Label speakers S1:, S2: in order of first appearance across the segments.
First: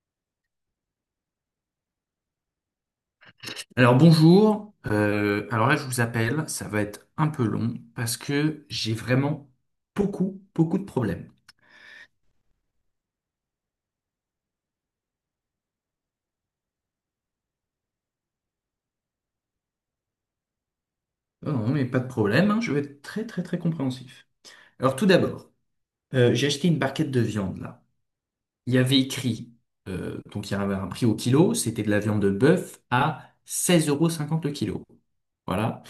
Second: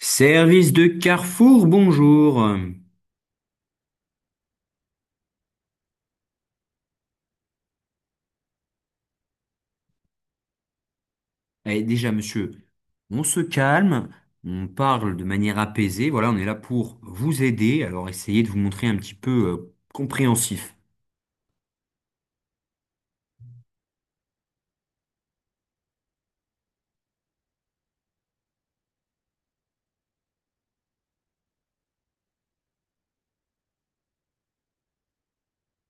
S1: Service de Carrefour, bonjour.
S2: Alors bonjour. Alors là je vous appelle, ça va être un peu long parce que j'ai vraiment beaucoup, beaucoup de problèmes.
S1: Eh, déjà, monsieur, on se calme, on parle de manière apaisée. Voilà, on est là pour vous aider. Alors, essayez de vous montrer un petit peu compréhensif.
S2: Oh non mais pas de problème, hein, je vais être très très très compréhensif. Alors tout d'abord, j'ai acheté une barquette de viande là. Il y avait écrit, donc il y avait un prix au kilo, c'était de la viande de bœuf à 16,50 € le kilo. Voilà.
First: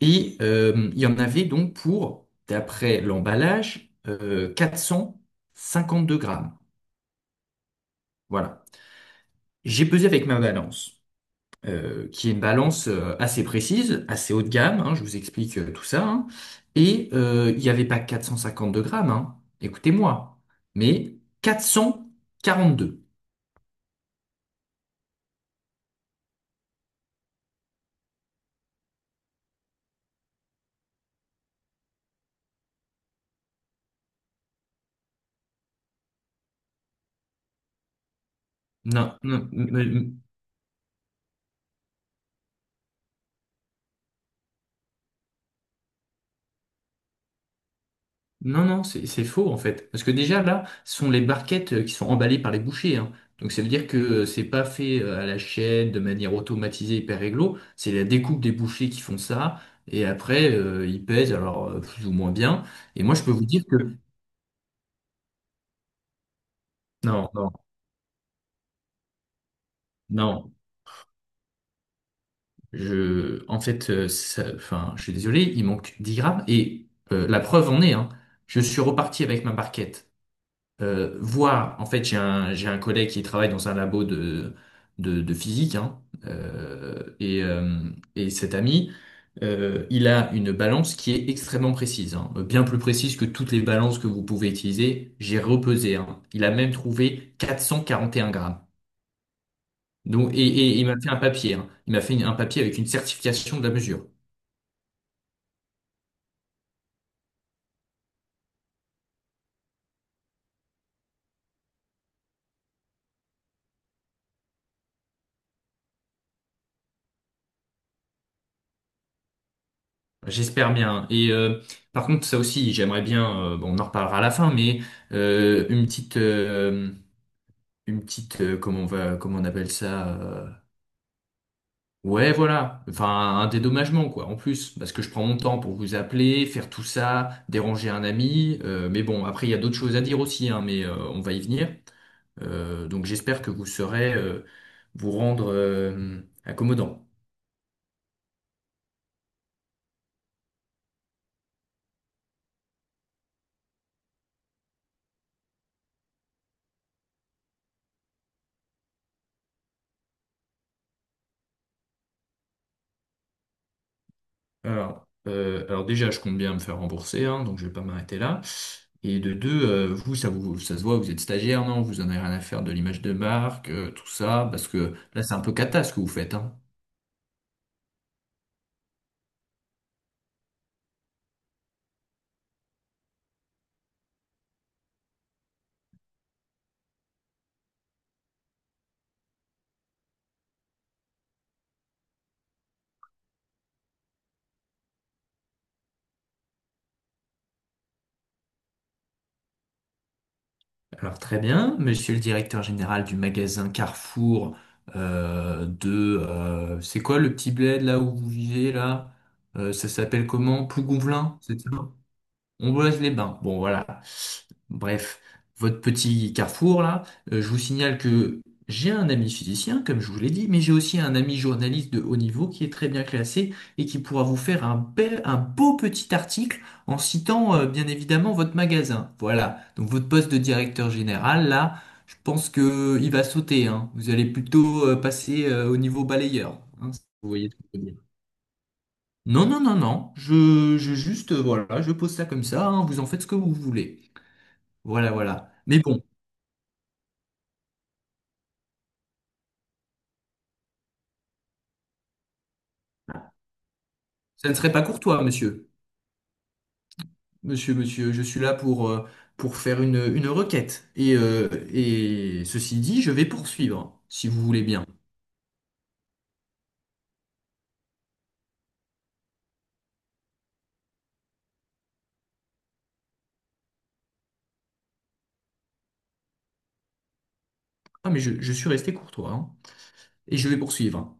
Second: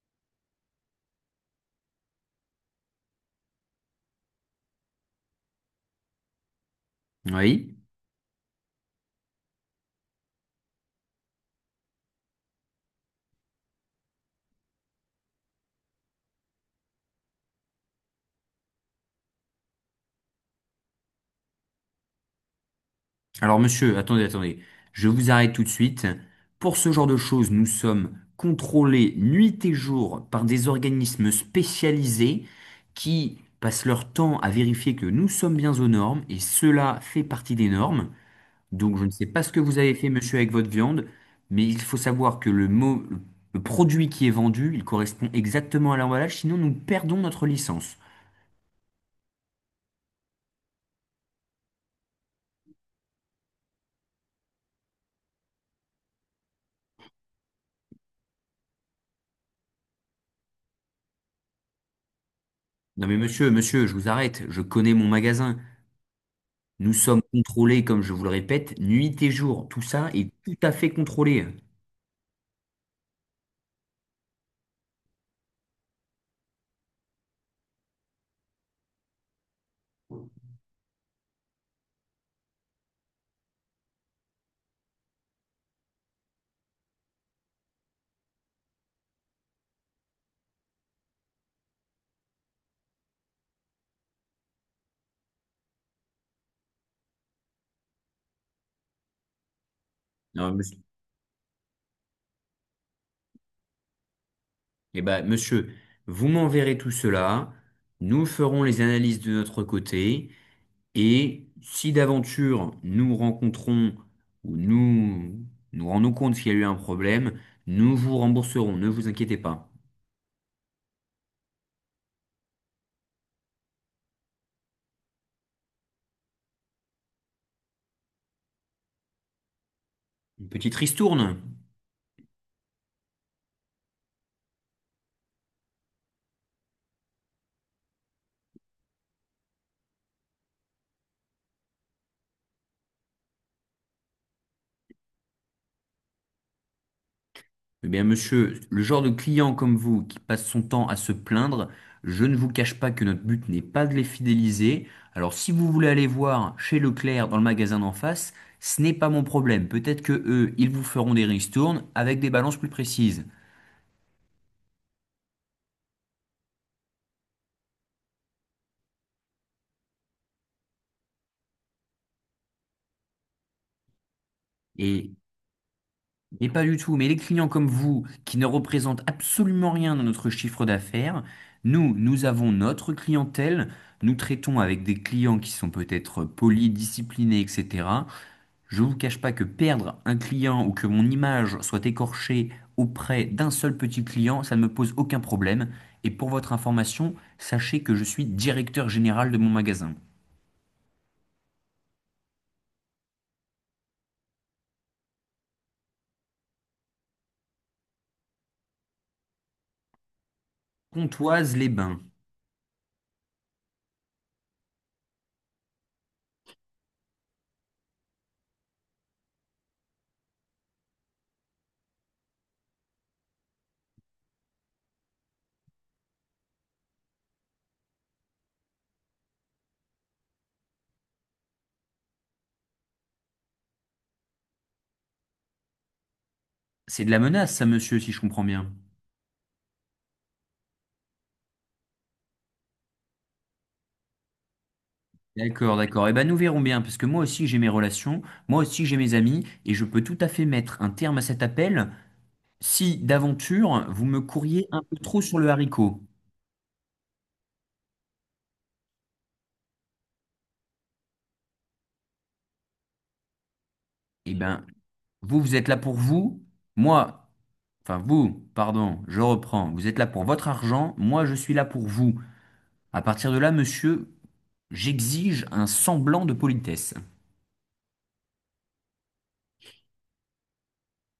S2: Et il y en avait donc pour, d'après l'emballage, 2 grammes.
S1: Oui.
S2: Voilà. J'ai pesé avec ma balance, qui est une balance assez précise, assez haut de gamme, hein, je vous explique tout ça, hein. Et il n'y avait pas 452 grammes, hein, écoutez-moi, mais 442.
S1: Alors, monsieur, attendez, attendez. Je vous arrête tout de suite. Pour ce genre de choses, nous sommes contrôlés nuit et jour par des organismes spécialisés qui passent leur temps à vérifier que nous sommes bien aux normes, et cela fait partie des normes. Donc, je ne
S2: Non,
S1: sais pas
S2: non,
S1: ce que
S2: m-
S1: vous avez fait,
S2: m-
S1: monsieur, avec votre viande, mais il faut savoir que le mot, le produit qui est vendu, il correspond exactement à l'emballage, sinon nous perdons notre licence.
S2: Non, non, c'est faux en fait. Parce que déjà là, ce sont les barquettes qui sont emballées par les bouchers, hein. Donc ça veut dire que c'est pas fait à la chaîne de manière automatisée, hyper réglo. C'est la découpe des bouchers qui font ça. Et après, ils pèsent alors plus ou moins bien. Et
S1: Non
S2: moi,
S1: mais
S2: je peux vous
S1: monsieur,
S2: dire que
S1: monsieur, je vous arrête, je connais mon magasin. Nous sommes
S2: non, non,
S1: contrôlés, comme je vous le répète, nuit et jour. Tout ça est
S2: non.
S1: tout à fait contrôlé.
S2: En fait, enfin, je suis désolé, il manque 10 grammes. Et la preuve en est, hein. Je suis reparti avec ma barquette, voir, en fait, j'ai un collègue qui travaille dans un labo de physique, hein, euh, et, euh, et cet ami, il a une balance qui est extrêmement précise, hein, bien plus précise que toutes les balances que vous pouvez utiliser. J'ai repesé, hein. Il a même trouvé 441 grammes. Donc,
S1: Non, monsieur.
S2: et il m'a fait un papier, hein. Il m'a fait un papier avec une certification de la mesure.
S1: Eh ben, monsieur, vous m'enverrez tout cela, nous ferons les analyses de notre côté, et si d'aventure nous rencontrons ou nous nous rendons compte qu'il y a eu un problème, nous vous rembourserons, ne vous inquiétez pas.
S2: J'espère bien. Et par contre, ça aussi, j'aimerais bien, bon, on en reparlera à la fin, mais euh, une petite, euh, une petite, comment on appelle ça,
S1: Une petite ristourne?
S2: ouais, voilà, enfin, un dédommagement, quoi, en plus, parce que je prends mon temps pour vous appeler, faire tout ça, déranger un ami, mais bon, après, il y a d'autres choses à dire aussi, hein, mais on va y venir. Donc, j'espère que vous saurez vous rendre accommodant.
S1: Eh bien, monsieur, le genre de client comme vous qui passe son temps à se plaindre, je ne vous cache pas que notre but n'est pas de les fidéliser. Alors, si vous voulez aller voir chez Leclerc dans le magasin d'en face, ce n'est pas mon problème. Peut-être que eux, ils vous feront des ristournes avec des balances plus précises.
S2: Alors, déjà, je compte bien me faire rembourser, hein, donc je vais pas m'arrêter là. Et de deux, vous, ça se voit, vous êtes stagiaire, non? Vous en avez rien à faire de l'image de marque, tout ça, parce que
S1: Et
S2: là, c'est un peu cata ce que vous faites,
S1: mais
S2: hein.
S1: pas du tout. Mais les clients comme vous, qui ne représentent absolument rien dans notre chiffre d'affaires, nous avons notre clientèle, nous traitons avec des clients qui sont peut-être polis, disciplinés, etc. Je vous cache pas que perdre un client ou que mon image soit écorchée auprès d'un seul petit client, ça ne me pose aucun problème. Et pour votre information, sachez que je suis directeur général de mon magasin.
S2: Alors très bien, monsieur le directeur général du magasin Carrefour de... c'est quoi le petit bled là où vous vivez là? Ça s'appelle comment? Plougonvelin, c'est ça?
S1: Pontoise-les-Bains.
S2: On boise les bains. Bon, voilà. Bref, votre petit carrefour là, je vous signale que j'ai un ami physicien, comme je vous l'ai dit, mais j'ai aussi un ami journaliste de haut niveau qui est très bien classé et qui pourra vous faire un beau petit article en citant bien évidemment votre magasin. Voilà. Donc votre poste de directeur général là, je pense que il va sauter, hein. Vous allez plutôt passer au niveau balayeur, hein, si
S1: C'est de la
S2: vous voyez
S1: menace,
S2: ce que
S1: ça,
S2: je veux
S1: monsieur, si
S2: dire.
S1: je comprends bien.
S2: Non, non, non, non. Je juste, voilà, je pose ça comme ça, hein, vous en faites ce que vous voulez. Voilà, voilà.
S1: D'accord,
S2: Mais bon,
S1: d'accord. Eh ben, nous verrons bien, parce que moi aussi j'ai mes relations, moi aussi j'ai mes amis, et je peux tout à fait mettre un terme à cet appel si d'aventure vous me
S2: ça ne
S1: courriez
S2: serait
S1: un
S2: pas
S1: peu trop
S2: courtois,
S1: sur le
S2: monsieur.
S1: haricot.
S2: Monsieur, monsieur, je suis là pour faire une requête. Et ceci dit, je vais poursuivre, si
S1: Eh
S2: vous voulez
S1: ben,
S2: bien.
S1: vous êtes là pour vous, moi, enfin vous, pardon, je reprends, vous êtes là pour votre argent, moi je suis là pour vous. À partir de là, monsieur, j'exige un semblant de politesse.
S2: Ah, mais je suis resté courtois, hein. Et je vais poursuivre.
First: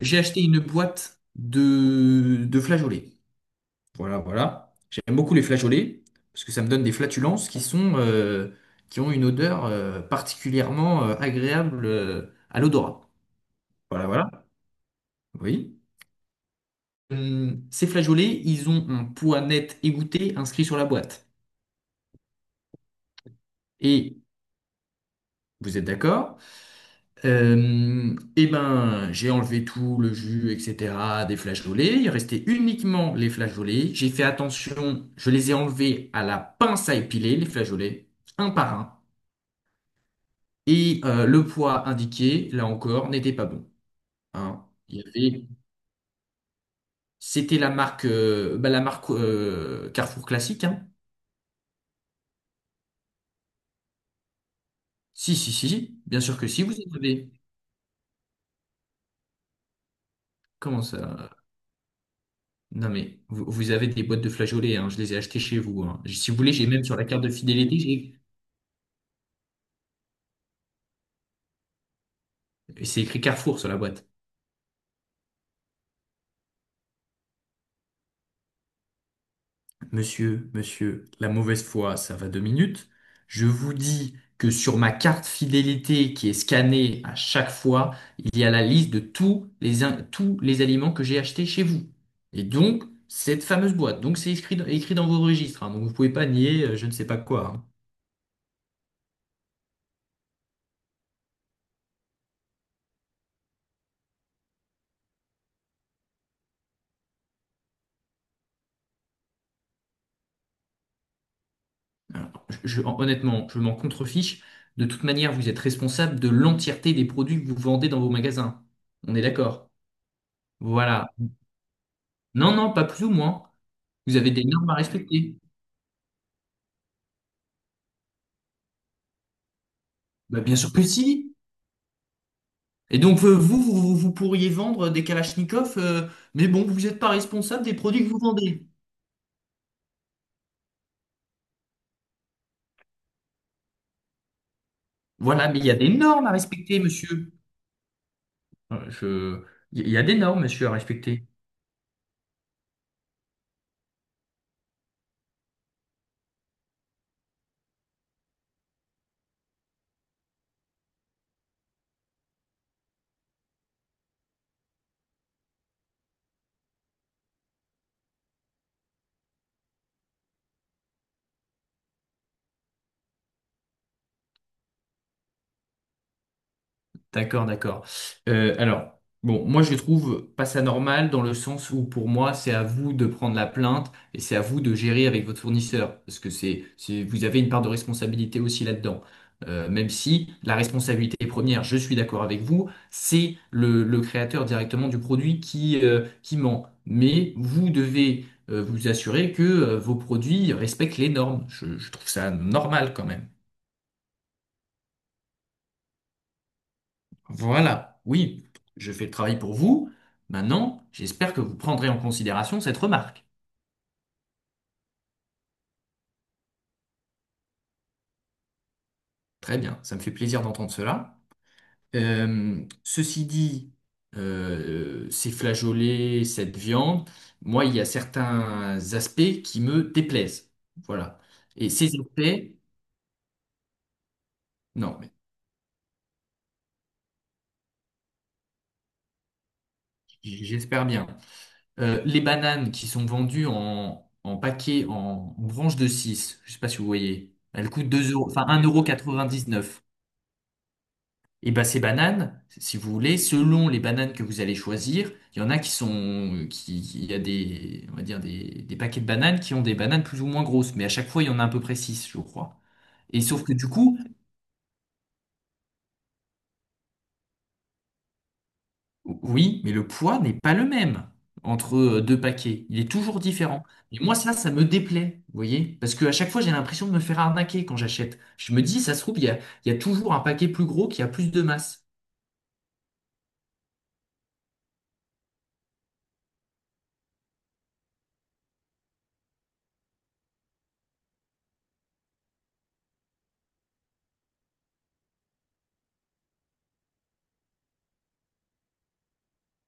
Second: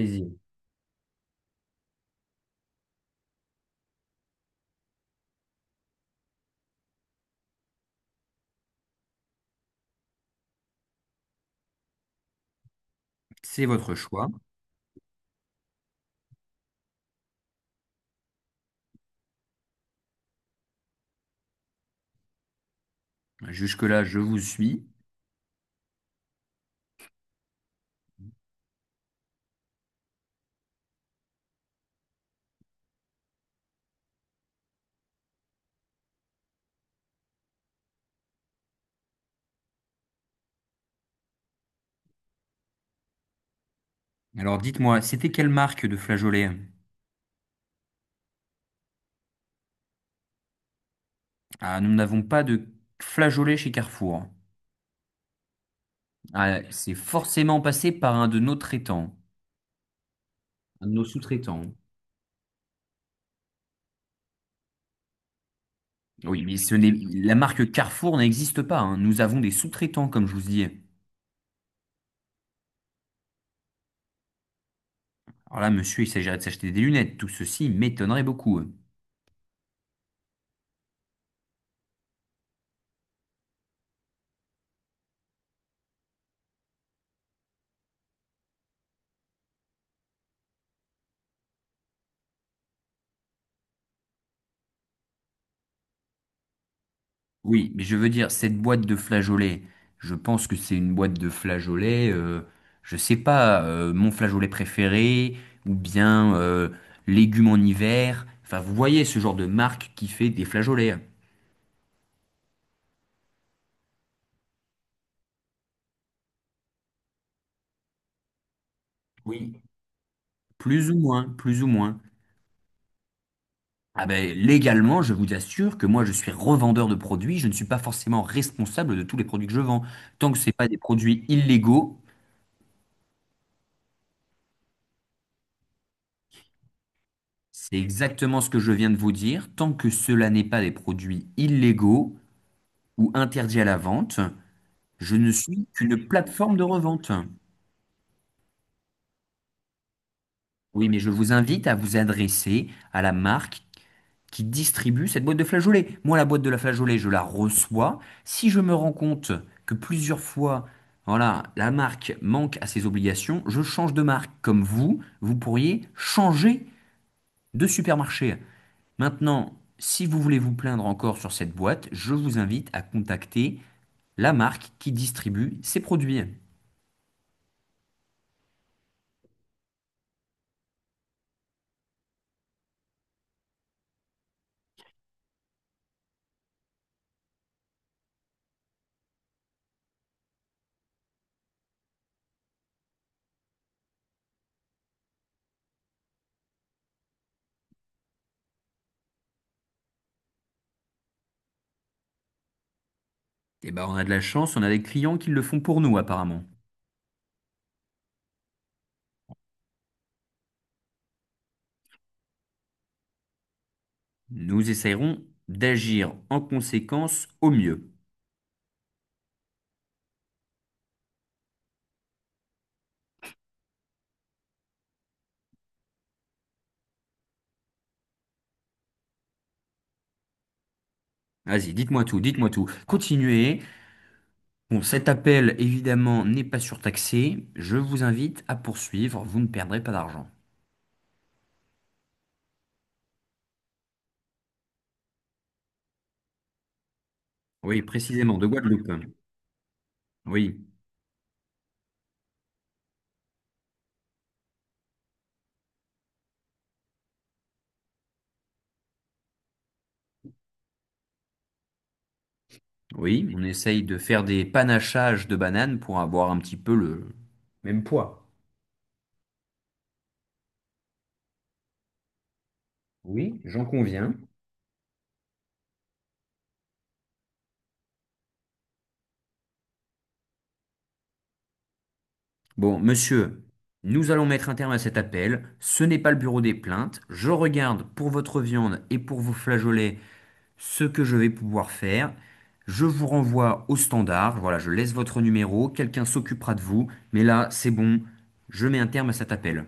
S2: J'ai acheté une boîte de flageolets. Voilà, voilà. J'aime beaucoup les flageolets parce que ça me donne des flatulences qui sont, qui ont une odeur particulièrement agréable à l'odorat.
S1: C'est votre
S2: Voilà,
S1: choix.
S2: voilà. Oui. Ces flageolets, ils ont un poids net égoutté inscrit sur la boîte.
S1: Jusque-là,
S2: Et
S1: je vous suis.
S2: vous êtes d'accord? Eh ben, j'ai enlevé tout le jus, etc. des flageolets. Il restait uniquement les flageolets. J'ai fait attention. Je les ai enlevés à la pince à épiler, les flageolets, un par un. Et le poids indiqué, là encore, n'était pas bon,
S1: Alors
S2: hein. Il
S1: dites-moi,
S2: y
S1: c'était
S2: avait,
S1: quelle marque de flageolet?
S2: c'était la marque, bah, la marque Carrefour classique, hein.
S1: Ah, nous n'avons pas de flageolet chez Carrefour.
S2: Si, si, si, bien sûr que
S1: Ah,
S2: si. Vous
S1: c'est
S2: en avez.
S1: forcément passé par un de nos traitants,
S2: Comment
S1: un de nos
S2: ça?
S1: sous-traitants.
S2: Non mais vous avez des boîtes de flageolets, hein. Je les ai achetées chez vous, hein. Si vous
S1: Oui,
S2: voulez,
S1: mais
S2: j'ai
S1: ce
S2: même
S1: n'est-
S2: sur la carte de
S1: la marque
S2: fidélité, j'ai-
S1: Carrefour n'existe pas, hein. Nous avons des sous-traitants, comme je vous dis.
S2: c'est écrit Carrefour sur la boîte.
S1: Alors là, monsieur, il s'agirait de s'acheter des lunettes. Tout ceci m'étonnerait beaucoup.
S2: Monsieur, monsieur, la mauvaise foi, ça va 2 minutes. Je vous dis que sur ma carte fidélité qui est scannée à chaque fois, il y a la liste de tous les, tous les aliments que j'ai achetés chez vous. Et donc, cette fameuse boîte. Donc, écrit dans vos registres, hein. Donc, vous pouvez pas nier je ne sais pas quoi, hein.
S1: Oui, mais je veux dire, cette boîte de flageolets, je pense que c'est une boîte de flageolets, je sais pas, mon flageolet préféré, ou bien légumes en hiver. Enfin, vous voyez ce genre de marque qui fait des flageolets.
S2: Alors, honnêtement, je m'en contrefiche. De toute manière, vous êtes responsable de l'entièreté des produits que vous vendez dans vos magasins. On est
S1: Oui,
S2: d'accord?
S1: plus ou
S2: Voilà.
S1: moins, plus ou moins.
S2: Non, non, pas plus ou moins.
S1: Ah
S2: Vous avez
S1: ben,
S2: des normes à
S1: légalement, je vous
S2: respecter.
S1: assure que moi, je suis revendeur de produits, je ne suis pas forcément responsable de tous les produits que je vends. Tant que
S2: Bah,
S1: ce n'est
S2: bien
S1: pas
S2: sûr
S1: des
S2: que
S1: produits
S2: si.
S1: illégaux,
S2: Et donc, pourriez vendre des Kalachnikov, mais bon, vous n'êtes pas responsable des
S1: c'est
S2: produits que vous
S1: exactement ce que
S2: vendez.
S1: je viens de vous dire, tant que cela n'est pas des produits illégaux ou interdits à la vente, je ne
S2: Voilà, mais il
S1: suis
S2: y a des
S1: qu'une
S2: normes à
S1: plateforme de
S2: respecter,
S1: revente.
S2: monsieur. Je... Il y a des normes, monsieur, à
S1: Oui, mais je
S2: respecter.
S1: vous invite à vous adresser à la marque qui distribue cette boîte de flageolets. Moi, la boîte de la flageolet, je la reçois. Si je me rends compte que plusieurs fois, voilà, la marque manque à ses obligations, je change de marque. Comme vous, vous pourriez changer de supermarché. Maintenant, si vous voulez vous plaindre encore sur cette boîte, je vous invite à contacter la marque qui distribue ces produits.
S2: D'accord, d'accord. Alors, bon, moi je trouve pas ça normal dans le sens où pour moi c'est à vous de prendre la plainte et c'est à vous de gérer avec votre fournisseur parce que vous avez une part de responsabilité aussi là-dedans. Même si la responsabilité première, je suis d'accord avec vous, c'est le créateur directement du produit qui ment. Mais vous devez vous assurer que vos produits respectent les normes. Je trouve ça normal quand même.
S1: Et ben, on a de la chance, on a des clients qui le font pour nous, apparemment.
S2: Voilà, oui, je fais le travail pour vous. Maintenant, j'espère que vous prendrez en considération cette remarque.
S1: Nous essaierons d'agir en conséquence au mieux.
S2: Très bien, ça me fait plaisir d'entendre cela. Ceci dit, ces flageolets, cette viande, moi, il y a certains aspects qui me déplaisent. Voilà. Et
S1: Vas-y,
S2: ces
S1: dites-moi tout, dites-moi
S2: aspects,
S1: tout. Continuez. Bon,
S2: non,
S1: cet
S2: mais
S1: appel, évidemment, n'est pas surtaxé. Je vous invite à poursuivre. Vous ne perdrez pas d'argent.
S2: j'espère bien. Les bananes qui sont vendues en paquet, en branche de 6, je ne sais pas si vous voyez, elles
S1: Oui,
S2: coûtent 2 euros,
S1: précisément,
S2: enfin
S1: de
S2: un euro
S1: Guadeloupe.
S2: quatre-vingt-dix-neuf.
S1: Oui,
S2: Et ben ces bananes, si vous voulez, selon les bananes que vous allez choisir, il y en a qui sont, qui- il y a des, on va dire des paquets de bananes qui ont des bananes plus ou moins grosses, mais à chaque fois il y en a à peu près 6, je crois. Et
S1: oui, on
S2: sauf que du
S1: essaye de
S2: coup,
S1: faire des panachages de bananes pour avoir un petit peu le même poids.
S2: oui, mais le poids n'est pas le même entre 2 paquets. Il est toujours
S1: Oui, j'en
S2: différent. Et moi,
S1: conviens.
S2: ça me déplaît, vous voyez? Parce qu'à chaque fois, j'ai l'impression de me faire arnaquer quand j'achète. Je me dis, ça se trouve, il y a toujours un paquet plus gros qui a plus de masse.
S1: Bon, monsieur, nous allons mettre un terme à cet appel. Ce n'est pas le bureau des plaintes. Je regarde pour votre viande et pour vos flageolets ce que je vais pouvoir faire. Je vous renvoie au standard. Voilà, je laisse votre numéro. Quelqu'un s'occupera de vous. Mais là, c'est bon. Je mets un terme à cet appel.